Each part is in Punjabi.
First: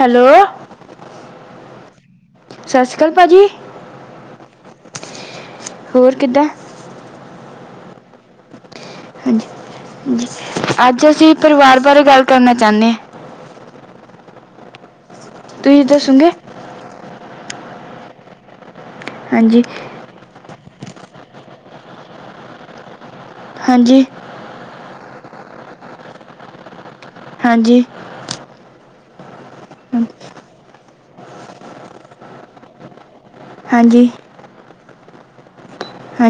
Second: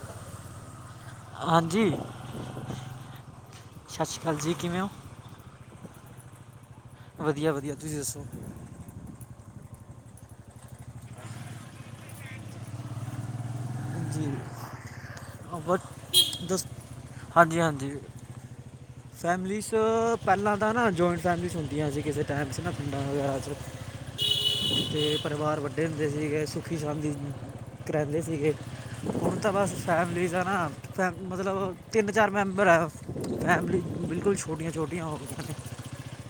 ਹੈਲੋ। ਹਾਂਜੀ, ਸਤਿ ਸ਼੍ਰੀ ਅਕਾਲ ਭਾਜੀ ਸਾਸ਼ੀ ਕਾਲ ਜੀ ਕਿਵੇਂ ਹੋ? ਹੋਰ ਕਿੱਦਾ? ਵਧੀਆ -ਵਧੀਆ ਤੁਸੀਂ ਦੱਸੋ? ਹਮ ਹਂ ਅੱਜ ਅਸੀਂ ਪਰਿਵਾਰ ਬਾਰੇ ਗੱਲ ਕਰਨਾ ਚਾਨੇ। ਜੀ ਤੁਸੀਂ [unintelligible] ਦੱਸੋਗੇ ਹਾਂਜੀ ਹਾਂਜੀ। ਹਾਂਜੀ ਫੈਮਲੀਸ ਪੈਲਾਂ ਤਾਂ ਨਾ ਜੋਅਆਂਏਟ ਫੈਮਲੀਸ ਹੋਂਦੀਆਂ ਸੀ ਕਿਸੇ ਟਾਈਮ ਚ ਨ [unintelligible] ਵਗੈਰਾ 'ਚ ਹਾਂਜੀ ਤੇ ਪਰਿਵਾਰ ਵੱਡੇ ਹੁੰਦੇ ਸੀਗੇ ਸੁਖੀ ਸਾਂਦੀ। ਹਾਂਜੀ ਰੈਂਦੇ ਸੀਗੇ। ਹੁਣ ਤਾਂ ਬਸ ਹਾਂਜੀ ਫੈਮਲੀਸ ਦਾ ਐ ਨਾ, ਫੈਮ ਮਤਲਬ ਤਿੰਨ, ਚਾਰ ਮੈਂਬਰ ਐ ਫੈਮਲੀ ਹਾਂਜੀ ਬਿਲਕੁਲ ਛੋਟੀਯਾਂ-ਛੋਟੀਯਾਂ ਹੋ ਗੀਆਂ ਨੇ-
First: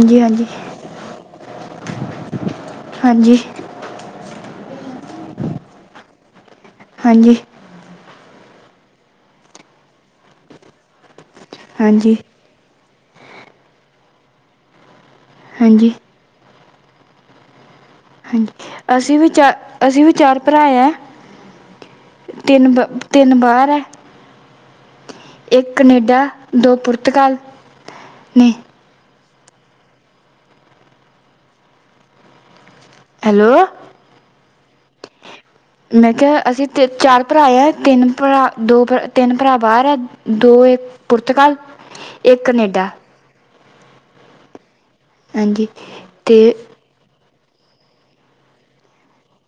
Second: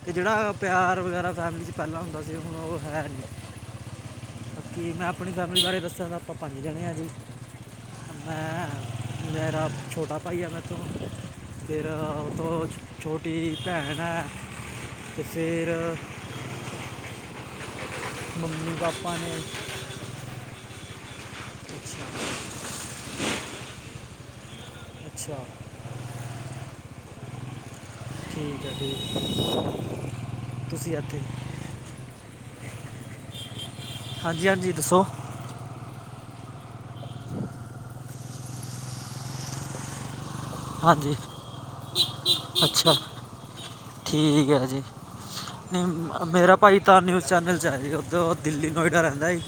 ਤੇ ਹਾਂਜੀ ਜੇੜਾ ਪਿਯਾਰ ਵਗੈਰਾ ਫੈਮਲੀ 'ਚ ਪੈਲਾ ਹੁੰਦਾ ਸੀ ਹੁਣ ਉਹ ਔ ਹੈ ਨੀ ਹਾਂਜੀ ਬਾਕੀ ਮੈ ਅਪਣੀ ਫੈਮਿਲੀ ਬਾਰੇ ਦੱਸਾਂ ਤੇ ਅਪਾ ਪੰਜ ਜਣੇ ਆ ਜੀ- ਹਾਂਜੀ ਮੈਂ ਮੇਰਾ ਛੋਟਾ ਭਾਈ ਹੈਗਾ ਤੋ [unintelligible] ਮੇਰਾ ਹਾਂਜੀ ਬੋਚ ਛੋਟੀ ਜੀ ਭੈਣ ਐ ਤੇ ਫੇਰ ਹਾਂਜੀ ਹਾਂਜੀ ਅਸੀ ਵੀ ਚਾਰ, ਅਸੀ ਵੀ ਚਾਰ ਭਰਾ ਯਾਂ। [unintelligible] ਤਿੰਨ ਬ ਤਿੰਨ ਬਰ ਐ ਅਛਾ। ਇਕ ਕਨੇਡਾ, ਦੋ ਪੁਰਤਗਾਲ- ਨੇ ਠੀਕ ਐ-ਠੀਕ ਐ ਤੁਸੀਂ ਇਥੇ- ਹੈਲੋ। ਹਾਂਜੀ- ਹਾਂਜੀ ਦੱਸੋ- ਮੈ ਕਿਆ ਅਸੀ ਚਾਰ ਭਰਾ ਆ ਤਿੰਨ ਭਰਾ ਦੋ ਤਿੰਨ ਭਰਾ ਬਾਹਰ ਆ। ਦੋ ਏ ਹਾਂਜੀ ਪੁਰਤਗਾਲ, ਇਕ ਕਨੇਡਾ। ਅੱਛਾ ਠੀਕ ਹੈ ਜੀ, ਹਾਂਜੀ ਨਹੀ ਅਤੇ ਮੇਰਾ ਭਾਈ- ਤਾਂ ਉਹ ਨਿਊਜ਼ ਚੈਨਲ 'ਚ ਆ ਜਾਦਾ ਉਹ ਦਿੱਲੀ ਨੋਇਡਾ ਰਹਿੰਦਾ ਏ।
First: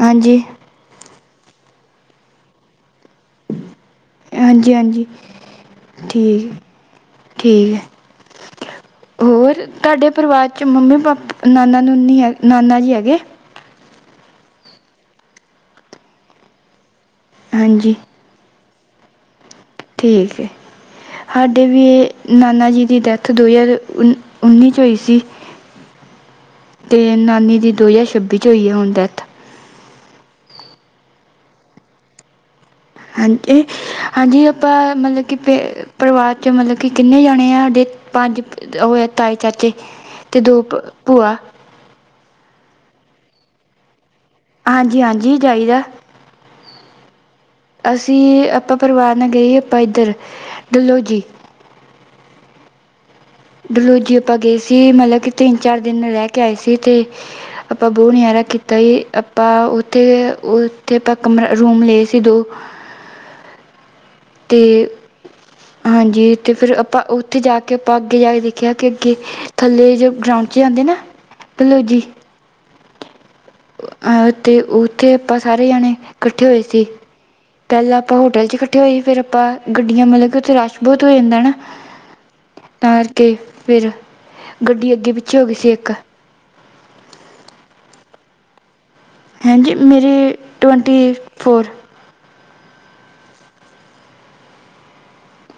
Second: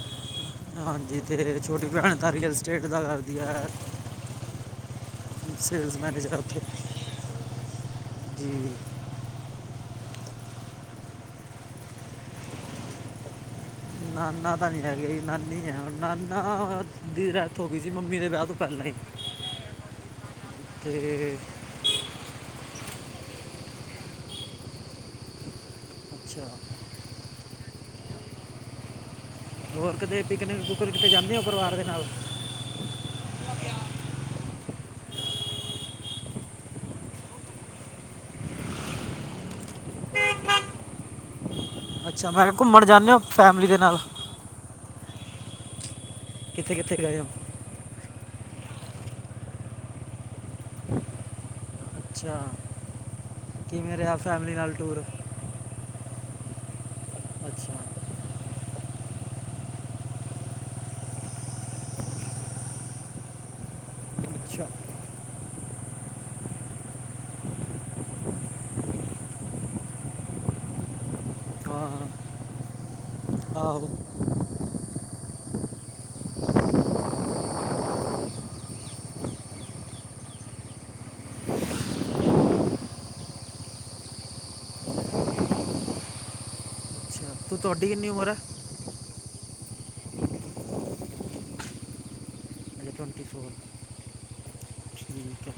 ਹਾਂਜੀ ਹਾਂਜੀ ਤੇ ਛੋਟੀ ਭੈਣ ਤਾਂ ਰੀਅਲ ਸਟੇਟ ਦਾ ਕਰਦੀ ਐ। ਹਾਂਜੀ-ਹਾਂਜੀ, ਸੇਲਸ ਮੈਨੇਜਰ ਠੀਕ, ਉੱਥੇ ਠੀਕ ਐ। [unintelligible] ਹੋਰ ਤੁਹਾਡੇ ਪਰਿਵਾਰ 'ਚ ਮੰਮੀ-ਪਾਪ ਨਾਨਾ-ਨਾਨੀ ਨਾਨਾ ਜੀ ਹੈਗੇ? ਨਾਨਾ ਤਾਂ ਨੀ ਹੈਗੇ ਨਾਨੀ ਹੈ ਨਾਨਾ- ਦੀ ਡੈਥ ਹੋ ਗਈ ਸੀ ਹਾਂਜੀ ਮੰਮੀ ਦੇ ਵਿਆਹ ਤੋ ਪਹਿਲਾ ਈ। ਠੀਕ ਏ। ਤੇ- ਵੀ ਇਹ ਨਾਨਾ ਜੀ ਦੀ ਡੈਥ ਦੋ ਹਜ਼ਾਰ ਉ ਉਨੀ 'ਚ ਹੋਈ ਸੀ। [unintelligible] ਤੇ ਨਾਨੀ ਦੀ ਦੋ ਹਜ਼ਾਰ ਛੱਬੀ 'ਚ ਹੋਈ ਹੁਣ ਡੈਥ। ਹੋਰ ਕਿਤੇ ਪਿਕਨਿਕ-ਪੁਕਨਿਕ ਤੇ ਜਾਦੇ ਹੋ ਪਰਿਵਾਰ ਦੇ ਨਾਲ? ਹਾਂ, ਹਾਂਜੀ ਆਪਾ ਮਤਲਬ ਕਿ ਪੇ- ਪਰਿਵਾਰ 'ਚ ਮਤਲਬ ਕਿ ਕਿੰਨੇ ਜਾਣੇ ਆ ਸਾਡੇ, ਪੰਜ ਉਹ ਹੈ ਤਾਏ-ਚਾਚੇ- ਅਤੇ ਦੋ ਭੂਆ। ਸਿਵਾਏ ਘੁੰਮਣ ਜਾਨੇ ਓ ਫੈਮਲੀ ਦੇ ਨਾਲ? ਹਾਂਜੀ-ਹਾਂਜੀ ਜਾਈਦਾ। ਕਿਥੇ-ਕਿਥੇ ਗਏ ਓ? ਅਸੀ ਆਪਾ ਪਰਿਵਾਰ ਨਾਲ ਗਏ ਸੀ ਆਪਾ ਇੱਧਰ, ਡਲੋਜੀ। ਅੱਛਾ। ਕਿਵੇਂ ਰਿਹਾ ਡਲੋਜੀ ਆਪਾ ਫੈਮਿਲੀ ਗਏ ਨਾਲ ਸੀ ਟੂਰ ਮਤਲਬ ਕਿ- ਤਿੰਨ-ਚਾਰ ਦਿਨ ਰਹਿ ਕੇ ਆਏ ਸੀ ਤੇ, ਅੱਛਾ ਆਪਾ ਬਹੁਤ ਨਜਾਰਾ ਕੀ ਤਾ ਸੀ ਆਪਾ ਉਥੇ ਉਥੇ ਆਪਾ ਕਮਰਾ ਰੂਮ ਲਏ ਸੀ ਦੋ। ਅੱਛਾ ਤੇ, ਹਾਂਜੀ ਅਤੇ ਫਿਰ ਆਪਾ ਉਥੇ ਜਾ ਕੇ ਆਪਾ ਅੱਗੇ ਜਾ ਕੇ ਦੇਖਿਆ ਕਿ ਅੱਗੇ ਥੱਲੇ ਜੋ ਗਰਾਊਡ 'ਚ ਜਾਂਦੇ ਨਾ ਡਲੋਜੀ- ਹਾਂ ਆਹੋ ਤੇ ਉਥੇ ਆਪਾਂ ਸਾਰੇ ਜਣੇ ਇੱਕਠੇ ਹੋਏ ਸੀ। ਪਹਿਲਾਂ ਆਪਾ ਹੋਟਲ 'ਚ ਇਕਠੇ ਹੋਏ ਸੀ ਫਿਰ ਆਪਾ ਗੱਡੀਆਂ ਮਤਲਬ ਕਿ ਉਥੇ ਰਸ਼ ਬਹੁਤ ਹੋ ਜਾਦਾ ਨਾ। ਤਾ ਕਰਕੇ ਫਿਰ, ਗੱਡੀ ਅੱਗੇ-ਪਿੱਛੇ ਹੋ ਗਈ ਸੀ ਇੱਕ। ਅੱਛਾ ਤੂੰ ਤੁਹਾਡੀ ਕਿਨੀ ਉਮਰ ਐ? ਹੈਂਜੀ ਮੇਰੀ ਟਵੈਂਟੀ ਫੋਰ। ਅੱਛਾ ਟਵੈਨਟੀ ਫੋਰ ਠੀਕ ਐ।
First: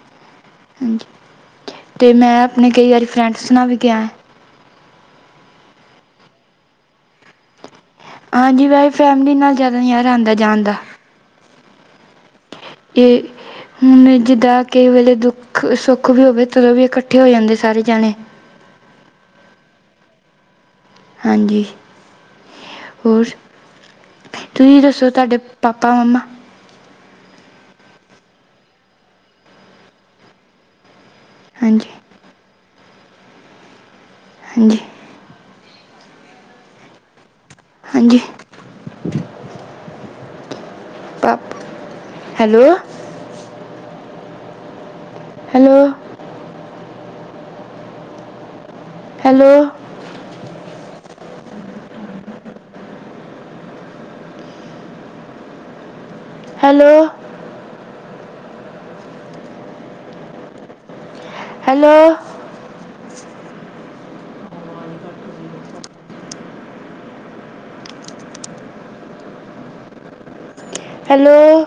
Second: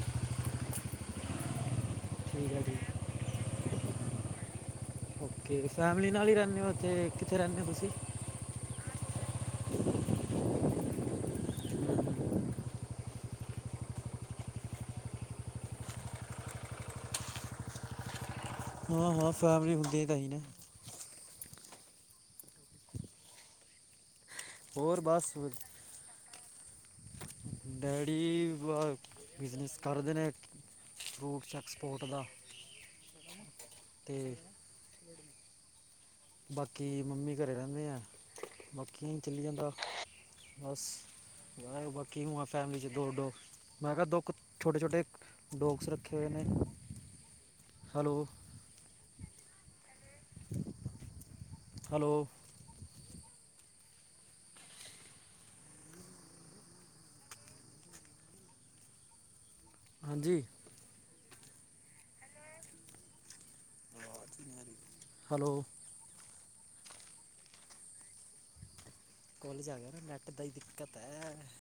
ਹਾਂਜੀ, ਤੇ ਮੈ ਆਪਣੇ ਜੀ ਕਈ ਵਾਰੀ ਫਰੈਡਸ ਨਾਲ ਵੀ ਗਿਆ। ਓਕੇ ਫੈਮਿਲੀ ਨਾਲ ਹੀ ਰਹਿੰਨੇ ਓ ਇੱਥੇ ਕਿੱਥੇ ਰਹਿੰਨੇ ਓ ਤੁਸੀਂ? ਹਾਂਜੀ ਵੈਸੇ ਫੈਮਿਲੀ ਨਾਲ ਜ਼ਿਆਦਾ ਨਜ਼ਾਰਾ ਆਂਦਾ ਜਾਣ ਦਾ। ਤੇ ਹੁਣ ਜਿੱਦਾਂ ਕਈ ਵੇਲੇ ਦੁੱਖ, ਸੁੱਖ ਵੀ ਹੋਵੇ ਤਦੋਂ ਵੀ ਇਕੱਠੇ ਹੋ ਜਾਂਦੇ ਸਾਰੇ ਜਾਣੇ। ਹਾਂ-ਹਾਂ ਫੈਮਿਲੀ ਹੁੰਦੀ ਆ ਤਾਂ ਹੀ ਨਾ। ਹਾਂਜੀ, ਹੋਰ, ਤੁਸੀਂ ਹੋਰ ਦੱਸੋ ਬਸ ਤੁਹਾਡੇ ਪਾ ਪਾ ਮੰਮਾ- ਡੈਡੀ, ਬ ਬਿਜ਼ਨਸ ਕਰਦੇ ਨੇ, ਫੂ ਹਾਂਜੀ ਚੈਕਸਪੋਰਟ ਦਾ ਅਤੇ ਹਾਂਜੀ ਬਾਕੀ ਮੰਮੀ ਘਰ ਰਹਿੰਦੇ ਆ ਹਾਂਜੀ ਬਾਕੀ ਚਲੀ ਜਾਂਦਾ ਬਸ ਪਾਪ ਕਿ ਹੈਲੋ ਫੈਮਲੀ ਚ ਦੋ ਡੋ ਮੈਂ ਕਿਹਾ ਦੋ ਕੁ ਛੋਟੇ ਛੋਟੇ ਹੈਲੋ ਡੋਗ ਆਖੇ ਨੇ ਹੈਲੋ। ਹੈਲੋ ਹੈਲੋ ਹੈਲੋ ਹਾਂਜੀ ਹੈਲੋ ਹੈਲੋ ਕੋੱਲ ਜਾਗਰ ਨੈੱਟ ਦਾ ਹੀ ਦਿੱਕਤ ਹੈ। [unintelligible] ਹੈਲੋ